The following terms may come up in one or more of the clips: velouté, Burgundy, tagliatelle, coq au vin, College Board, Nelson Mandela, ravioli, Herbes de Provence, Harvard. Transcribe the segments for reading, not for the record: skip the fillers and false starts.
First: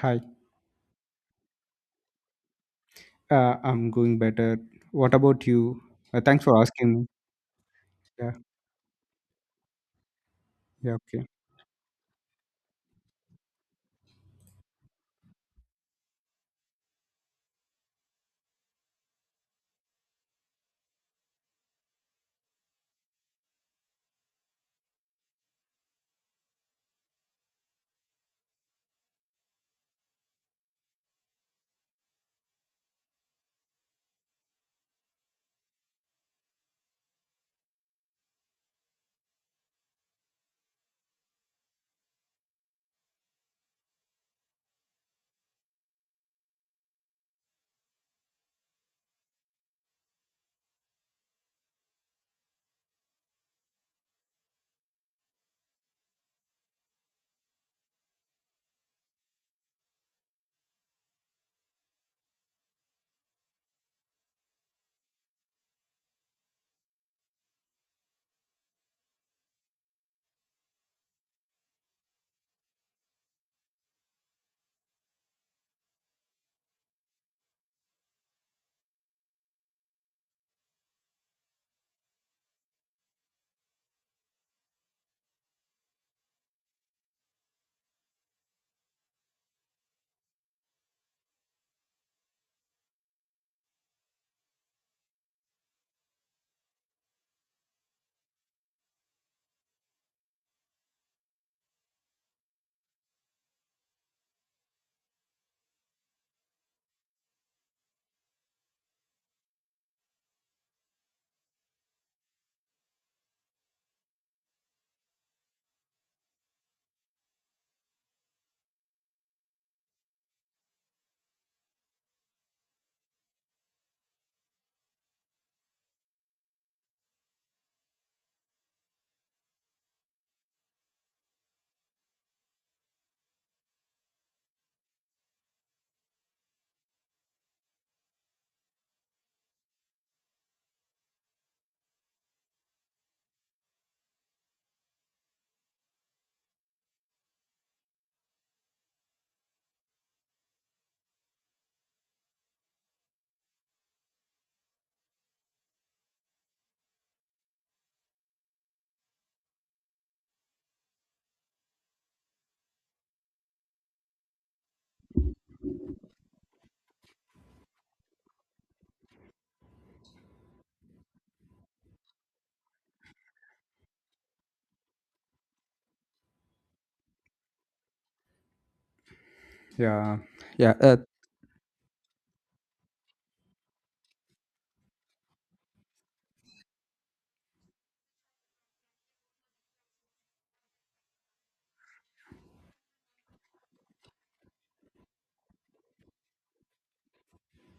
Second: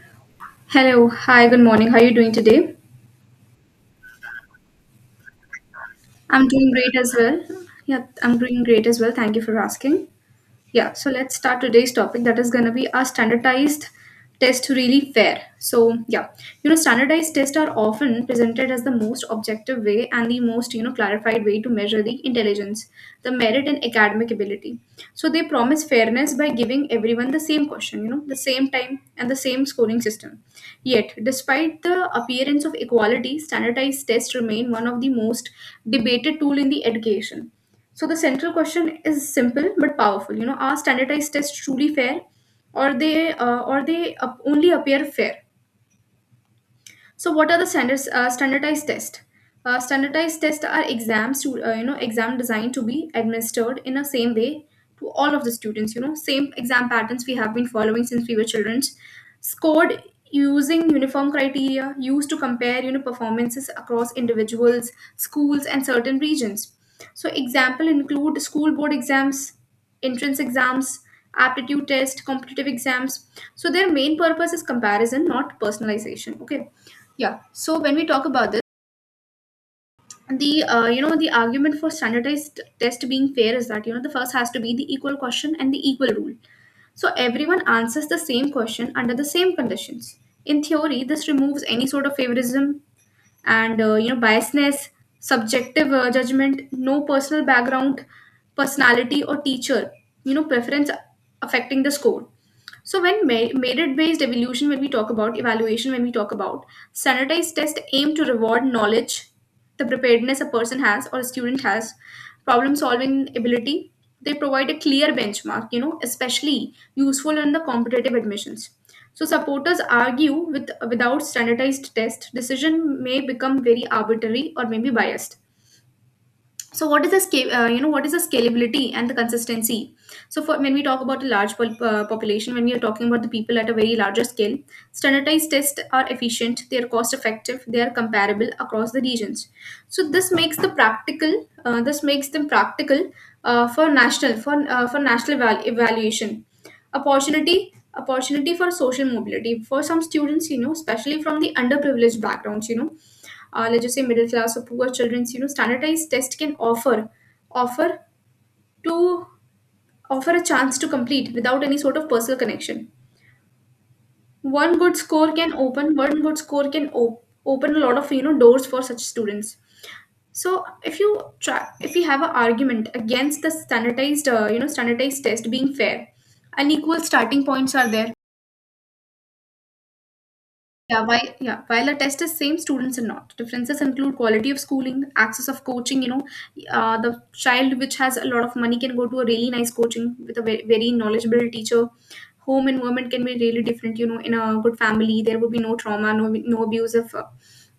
Hi, Hello, hi, good morning. How are you doing today? I'm going better. What about you? Thanks I'm for doing asking great me. as well. Yeah, Yeah, I'm doing great as well. Thank you for asking. Yeah, yeah, so okay. let's start today's topic that is going to be are standardized tests really fair? So, yeah, standardized tests are often presented as the most objective way and the most, clarified way to measure the intelligence, the merit, and academic ability. So, they promise fairness by giving everyone the same question, the same time and the same scoring system. Yet, despite the appearance of equality, standardized tests remain one of the most debated tool in the education, so the central question is simple but powerful. You know, are standardized tests truly fair, or they only appear fair? So, what are the standards? Standardized tests. Standardized tests are exams to you know exam designed to be administered in the same way to all of the students. You know, same exam patterns we have been following since we were children. Scored using uniform criteria used to compare, you know, performances across individuals, schools, and certain regions. So, example include school board exams, entrance exams, aptitude test, competitive exams. So their main purpose is comparison, not personalization. Okay, yeah. So when we talk about this, the you know, the argument for standardized test being fair is that, you know, the first has to be the equal question and the equal rule. So everyone answers the same question under the same conditions. In theory, this removes any sort of favoritism and you know, biasness, subjective judgment, no personal background, personality or teacher, you know, preference affecting the score. So when merit based evaluation, when we talk about evaluation, when we talk about standardized test aim to reward knowledge, the preparedness a person has or a student has, problem solving ability, they provide a clear benchmark, you know, especially useful in the competitive admissions. So supporters argue with without standardized tests, decision may become very arbitrary or maybe biased. So what is the scale, you know, what is the scalability and the consistency. So for when we talk about a large population, when we are talking about the people at a very larger scale, standardized tests are efficient, they are cost effective, they are comparable across the regions. So this makes the practical, this makes them practical for national evaluation. Opportunity for social mobility for some students, you know, especially from the underprivileged backgrounds, let's just say middle class or poor children's, you know, standardized test can offer to offer a chance to complete without any sort of personal connection. One good score can open a lot of, you know, doors for such students. So if you have an argument against the standardized standardized test being fair, unequal starting points are there. Yeah, yeah. Yeah, yeah, while a test is same, students are not. Differences include quality of schooling, access of coaching, you know, the child which has a lot of money can go to a really nice coaching with a very, very knowledgeable teacher. Home environment can be really different, you know, in a good family, there would be no trauma, no abusive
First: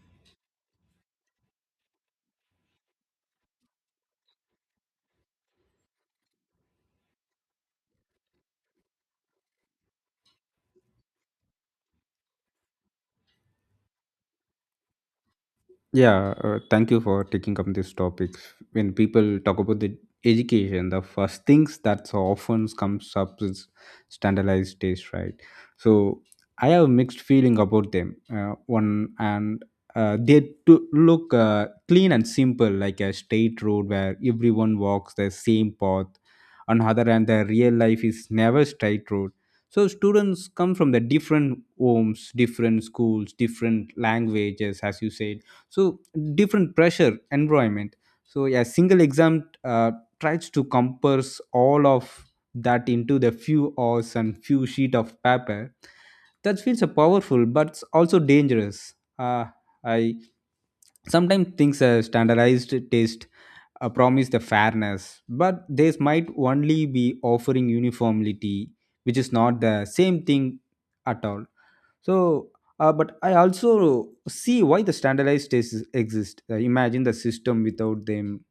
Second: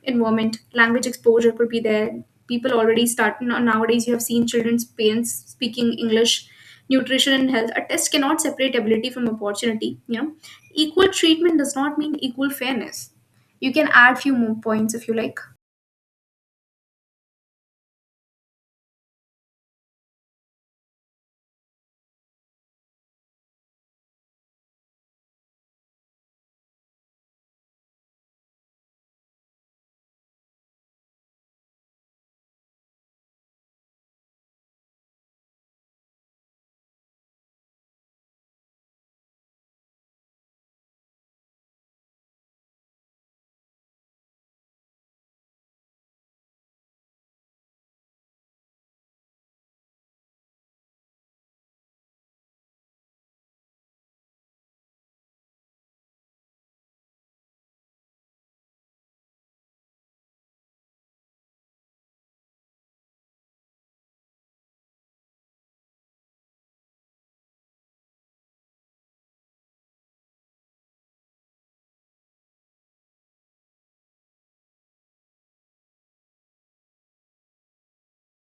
environment. Language exposure could be there. People already start, nowadays you have seen children's parents speaking English, nutrition and health. A test cannot separate ability from opportunity. Yeah, equal treatment does not mean equal fairness. You can add few more points if you like. Yeah, Thank you for taking up this topic. When people talk about the education, the first things that so often comes up is standardized tests, right? So I have a mixed feeling about them. One and they to look clean and simple, like a straight road where everyone walks the same path. On other hand, the real life is never straight road. So students come from the different homes, different schools, different languages, as you said, so different pressure environment. So yeah, single exam tries to compress all of that into the few hours and few sheet of paper. That feels a powerful, but it's also dangerous. Uh, i sometimes think a standardized test promise the fairness, but this might only be offering uniformity, which is not the same thing at all. So, but I also see why the standardized tests exist. Imagine the system without them,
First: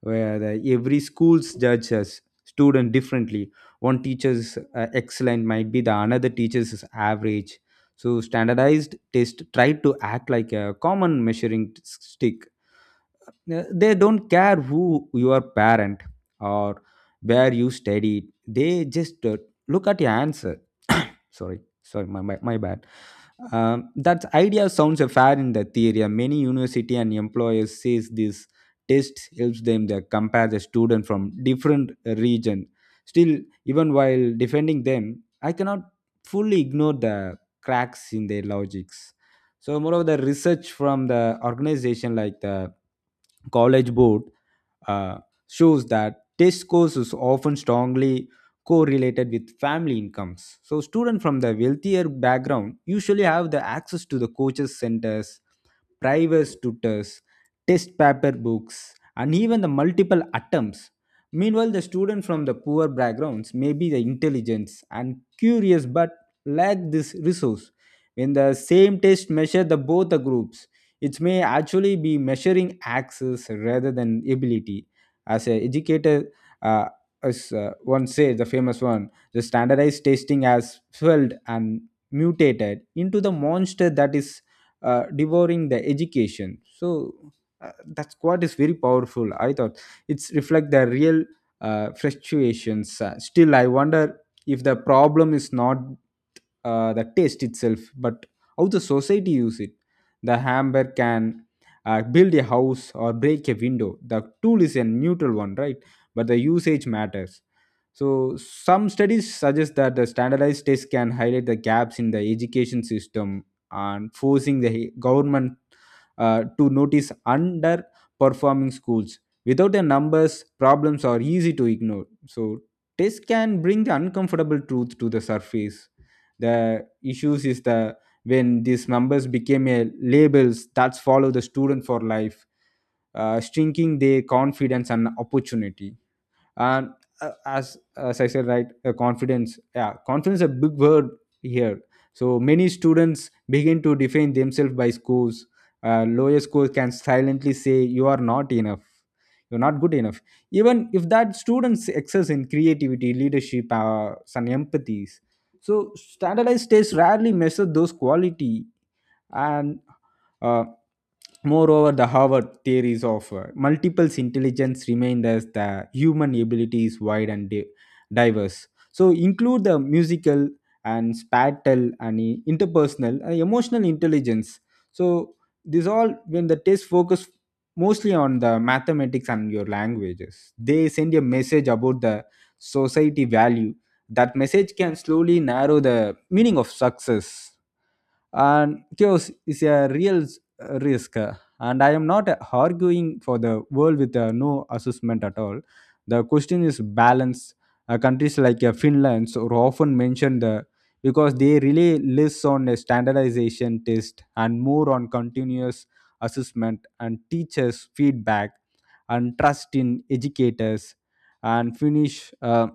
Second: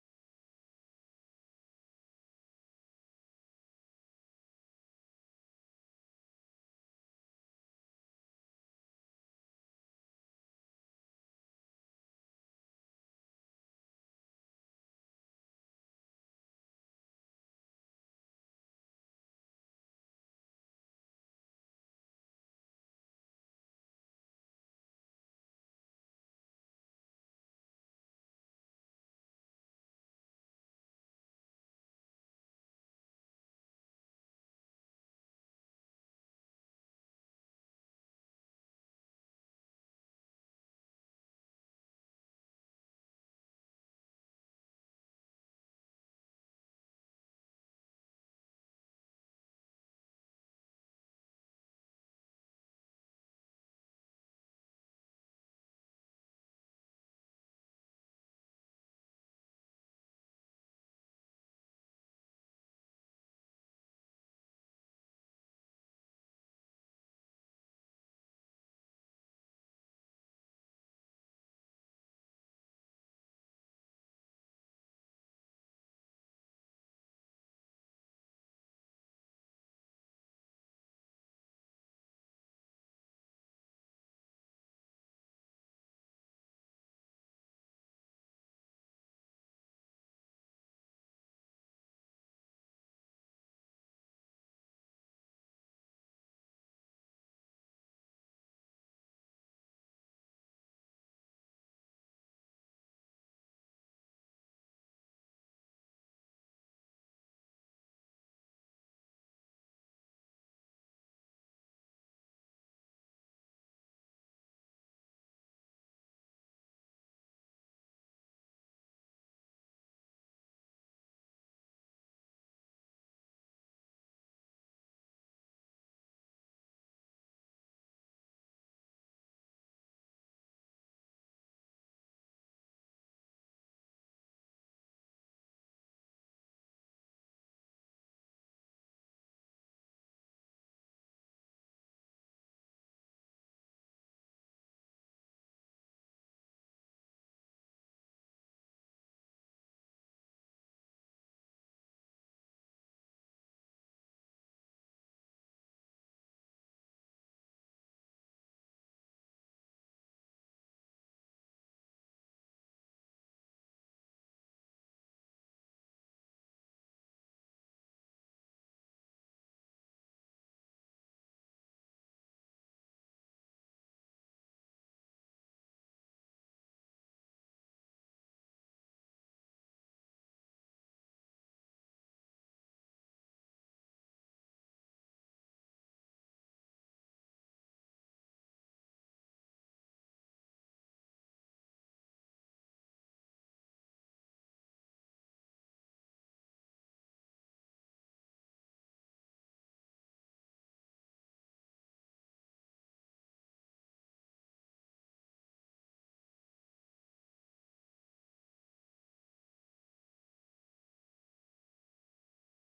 where the, every school's judges student differently. One teacher's excellent might be the another teacher's is average. So, standardized test try to act like a common measuring stick. They don't care who your parent or where you studied. They just look at your answer. Sorry, sorry, my bad. That idea sounds fair in the theory. Many university and employers says this test helps them to compare the student from different region. Still, even while defending them, I cannot fully ignore the cracks in their logics. So moreover, the research from the organization like the college board uh, shows that test scores is often strongly correlated with family incomes. So students from the wealthier background usually have the access to the coaches centers, private tutors, test paper books, and even the multiple attempts. Meanwhile, the student from the poor backgrounds may be the intelligence and curious, but lack this resource. When the same test measure the both the groups, it may actually be measuring access rather than ability. As an educator, uh, as one says, the famous one, the standardized testing has swelled and mutated into the monster that is devouring the education. So that's what is very powerful. I thought it's reflect the real fluctuations. Still, I wonder if the problem is not the test itself, but how the society use it. The hammer can build a house or break a window. The tool is a neutral one, right? But the usage matters. So some studies suggest that the standardized tests can highlight the gaps in the education system and forcing the government to notice underperforming schools. Without the numbers, problems are easy to ignore. So tests can bring the uncomfortable truth to the surface. The issues is the when these numbers became a labels that follow the student for life, shrinking their confidence and opportunity. And as I said, right, confidence, yeah, confidence is a big word here. So many students begin to define themselves by scores. Lower scores can silently say you are not enough, you're not good enough, even if that students excess in creativity, leadership, some empathies. So standardized tests rarely measure those quality. And uh, moreover, the Harvard theories of multiple intelligence remain as the human ability is wide and diverse, so include the musical and spatial and interpersonal and emotional intelligence. So this all, when the test focus mostly on the mathematics and your languages, they send a message about the society value. That message can slowly narrow the meaning of success, and chaos is a real risk. And I am not arguing for the world with no assessment at all. The question is balance. Countries like Finland so are often mentioned the because they really less on a standardization test and more on continuous assessment and teachers feedback and trust in educators and finish. uh,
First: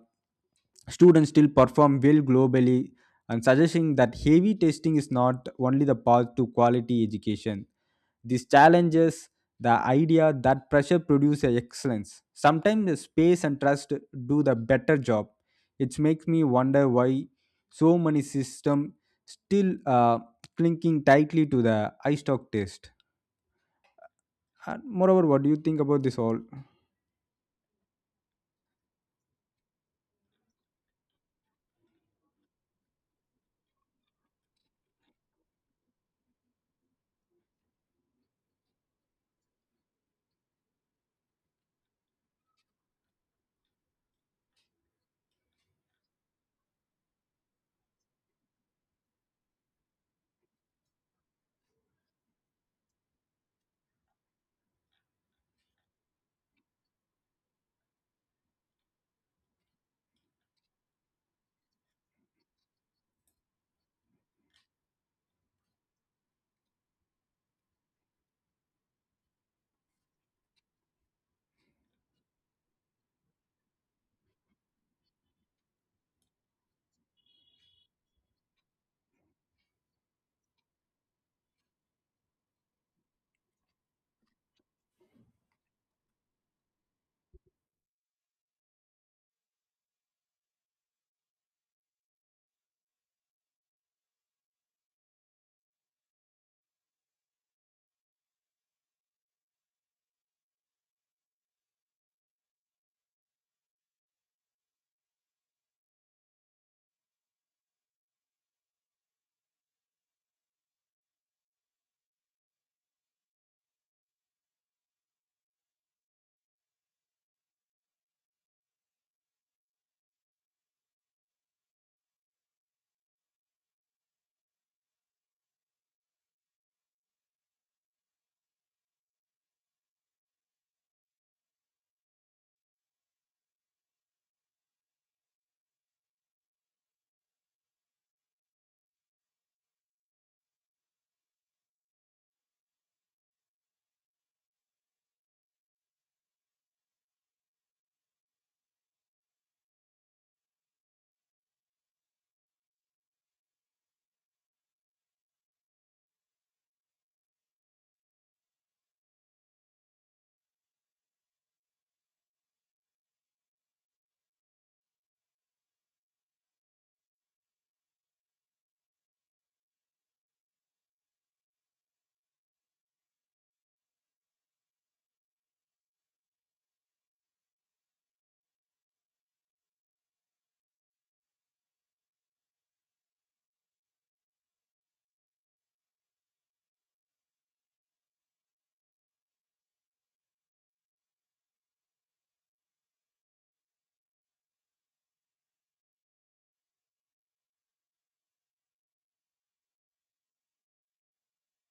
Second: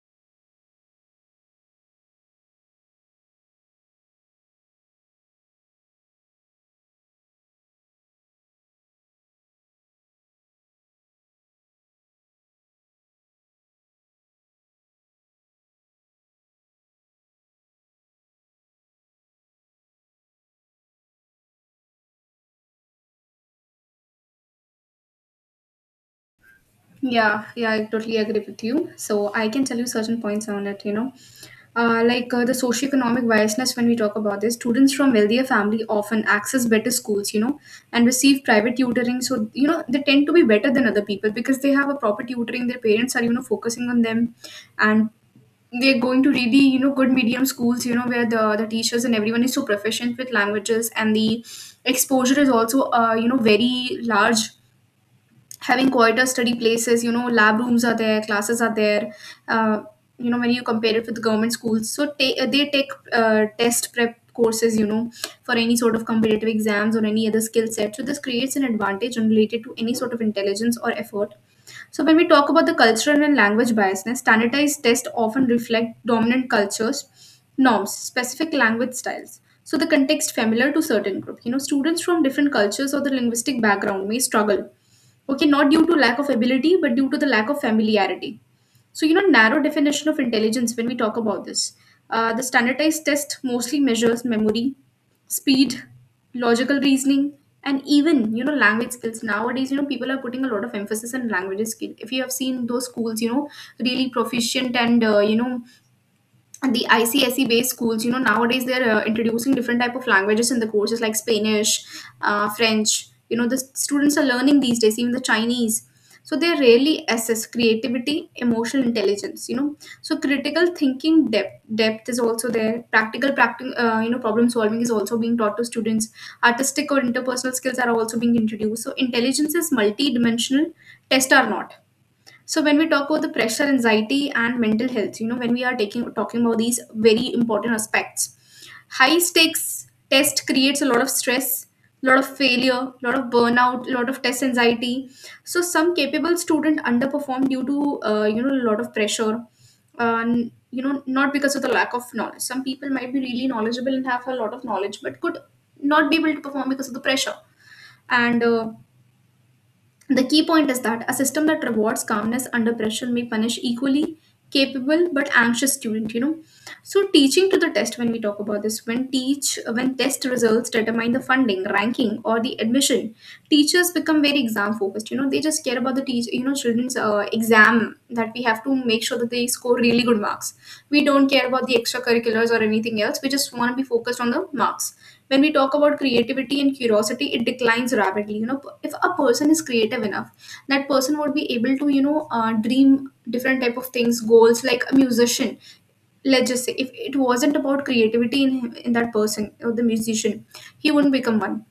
Students still perform well globally, and suggesting that heavy testing is not only the path to quality education. This challenges the idea that pressure produces excellence. Sometimes the space and trust do the better job. It makes me wonder why so many systems still clinging tightly to the iStock test. And moreover, what do you think about this all? Yeah, yeah, I totally agree with you. So I can tell you certain points on it, you know. The socioeconomic biasness, when we talk about this, students from wealthier family often access better schools, you know, and receive private tutoring. So, you know, they tend to be better than other people because they have a proper tutoring, their parents are, you know, focusing on them, and they're going to really, you know, good medium schools, you know, where the teachers and everyone is so proficient with languages and the exposure is also, you know, very large, having quieter study places, you know, lab rooms are there, classes are there. uh, you know, when you compare it with government schools, so they take test prep courses, you know, for any sort of competitive exams or any other skill set. So this creates an advantage unrelated to any sort of intelligence or effort. So when we talk about the cultural and language biasness, standardized tests often reflect dominant cultures, norms, specific language styles, so the context familiar to certain group, you know, students from different cultures or the linguistic background may struggle. Okay, not due to lack of ability, but due to the lack of familiarity. So, you know, narrow definition of intelligence when we talk about this. The standardized test mostly measures memory, speed, logical reasoning, and even, you know, language skills. Nowadays, you know, people are putting a lot of emphasis on language skill. If you have seen those schools, you know, really proficient and, you know, the ICSE based schools, you know, nowadays they're introducing different type of languages in the courses like Spanish, French. You know, the students are learning these days, even the Chinese. So they really assess creativity, emotional intelligence. You know, so critical thinking depth is also there. You know, problem solving is also being taught to students. Artistic or interpersonal skills are also being introduced. So intelligence is multi-dimensional. Tests are not. So when we talk about the pressure, anxiety, and mental health, you know, when we are taking talking about these very important aspects, high stakes test creates a lot of stress, a lot of failure, a lot of burnout, a lot of test anxiety. So some capable student underperform due to, you know, a lot of pressure, and, you know, not because of the lack of knowledge. Some people might be really knowledgeable and have a lot of knowledge, but could not be able to perform because of the pressure and. The key point is that a system that rewards calmness under pressure may punish equally capable but anxious student, you know. So teaching to the test, when we talk about this, when teach when test results determine the funding, ranking or the admission, teachers become very exam focused, you know, they just care about the teach you know, children's exam, that we have to make sure that they score really good marks. We don't care about the extracurriculars or anything else, we just want to be focused on the marks. When we talk about creativity and curiosity, it declines rapidly. You know, if a person is creative enough, that person would be able to, you know, dream different type of things, goals, like a musician. Let's just say if it wasn't about creativity in that person or the musician, he wouldn't become one.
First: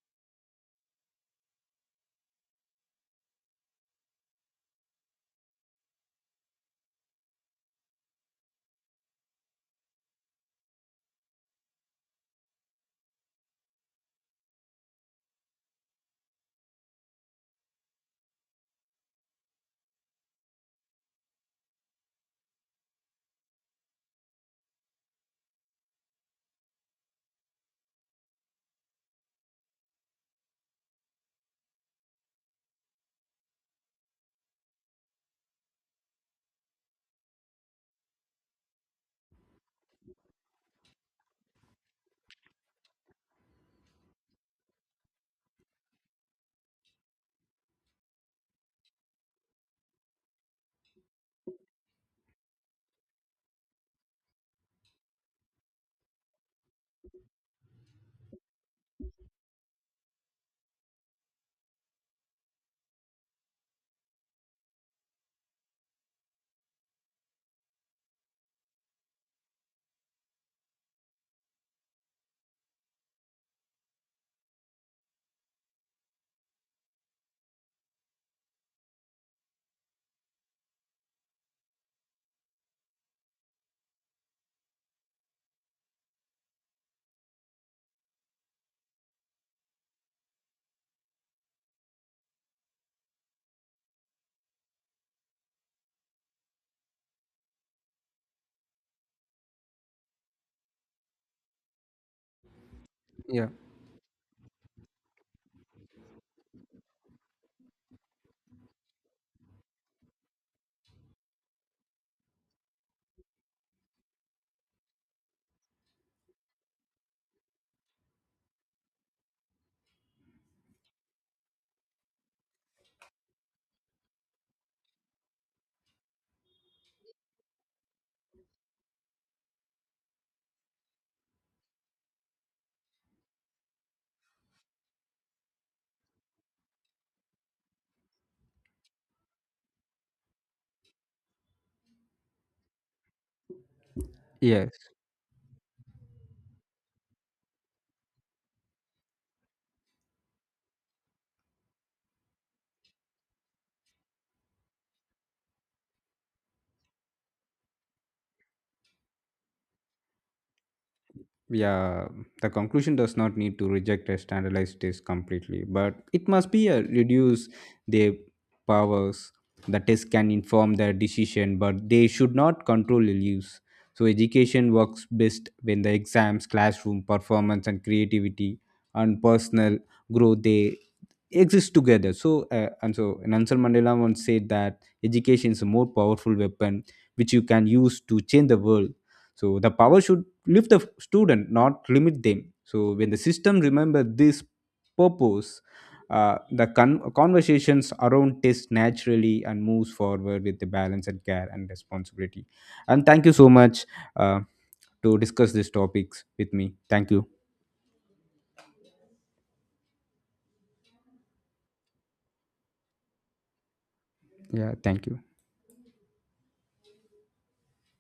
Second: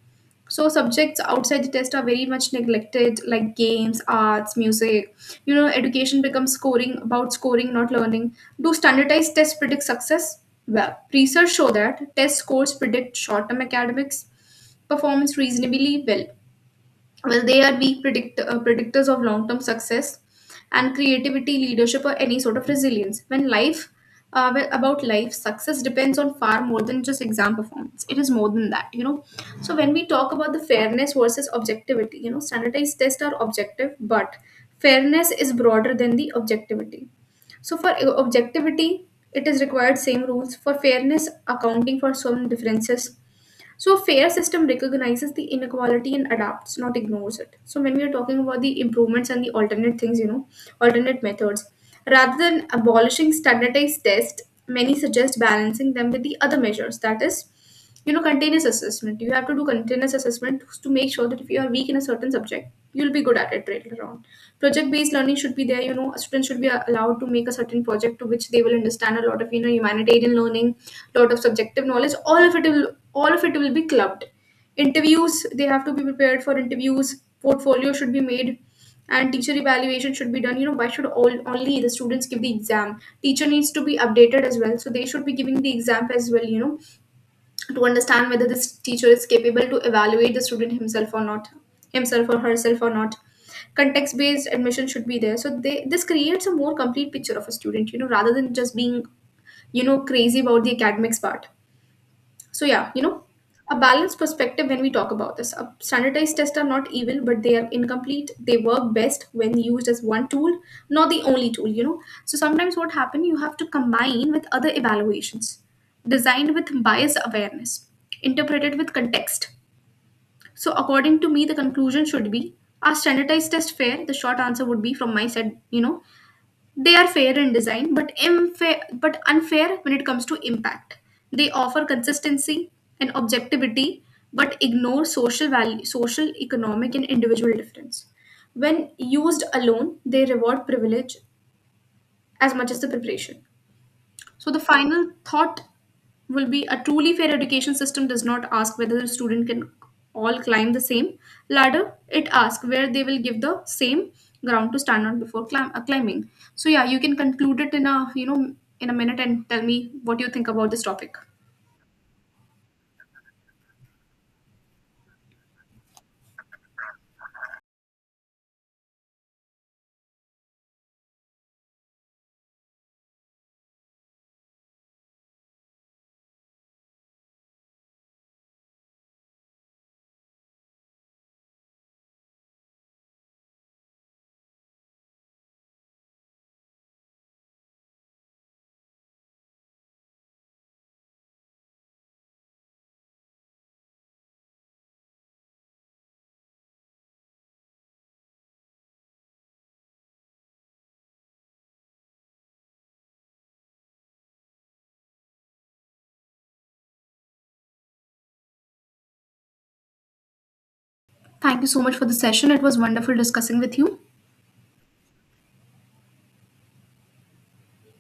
So subjects outside the test are very much neglected, like games, arts, music. You know, education becomes scoring about scoring, not learning. Do standardized tests predict success? Well, research show that test scores predict short-term academics performance reasonably well. Will are be predict, predictors of long term success and creativity, leadership, or any sort of resilience? About life, success depends on far more than just exam performance. It is more than that, you know. So when we talk about the fairness versus objectivity, you know, standardized tests are objective, but fairness is broader than the objectivity. So for objectivity, it is required same rules; for fairness, accounting for some differences. So a fair system recognizes the inequality and adapts, not ignores it. So when we are talking about the improvements and the alternate things, you know, alternate methods, rather than abolishing standardized tests, many suggest balancing them with the other measures. That is, you know, continuous assessment. You have to do continuous assessment to make sure that if you are weak in a certain subject, you'll be good at it later on. Project-based learning should be there. You know, students should be allowed to make a certain project to which they will understand a lot of, you know, humanitarian learning, lot of subjective knowledge. All of it will be clubbed. Interviews, they have to be prepared for interviews. Portfolio should be made, and teacher evaluation should be done. You know, why should all only the students give the exam? Teacher needs to be updated as well, so they should be giving the exam as well, you know, to understand whether this teacher is capable to evaluate the student himself or herself or not. Context based admission should be there, so they this creates a more complete picture of a student, you know, rather than just being, you know, crazy about the academics part. So yeah, you know, Yeah. a balanced perspective when we talk about this. Standardized tests are not evil, but they are incomplete. They work best when used as one tool, not the only tool, you know. So sometimes what happens, you have to combine with other evaluations designed with bias awareness, interpreted with context. So according to me, the conclusion should be, are standardized tests fair? The short answer would be from my side, you know, they are fair in design, but unfair when it comes to impact. They offer consistency and objectivity, but ignore social value, social, economic, and individual difference. When used alone, they reward privilege as much as the preparation. So the Yes. final thought will be, a truly fair education system does not ask whether the student can all climb the same ladder. It asks where they will give the same ground to stand on before climbing. So yeah, you can conclude it in a, you know, in a minute and tell me what you think about this topic. Yeah, the conclusion does not need to reject a standardized test completely, but it must be a reduce their powers. The test can inform their decision, but they should not control the use. So education works best when the exams, classroom performance, and creativity and personal growth they exist together. So and so Nelson Mandela once said that education is a more powerful weapon which you can use to change the world. So the power should lift the student not limit them. So when the system remember this purpose, the conversations around test naturally and moves forward with the balance and care and responsibility. And thank you so much uh, to discuss these topics with me. Thank you, Thank you so much for the session. It was wonderful discussing with you. yeah, thank you.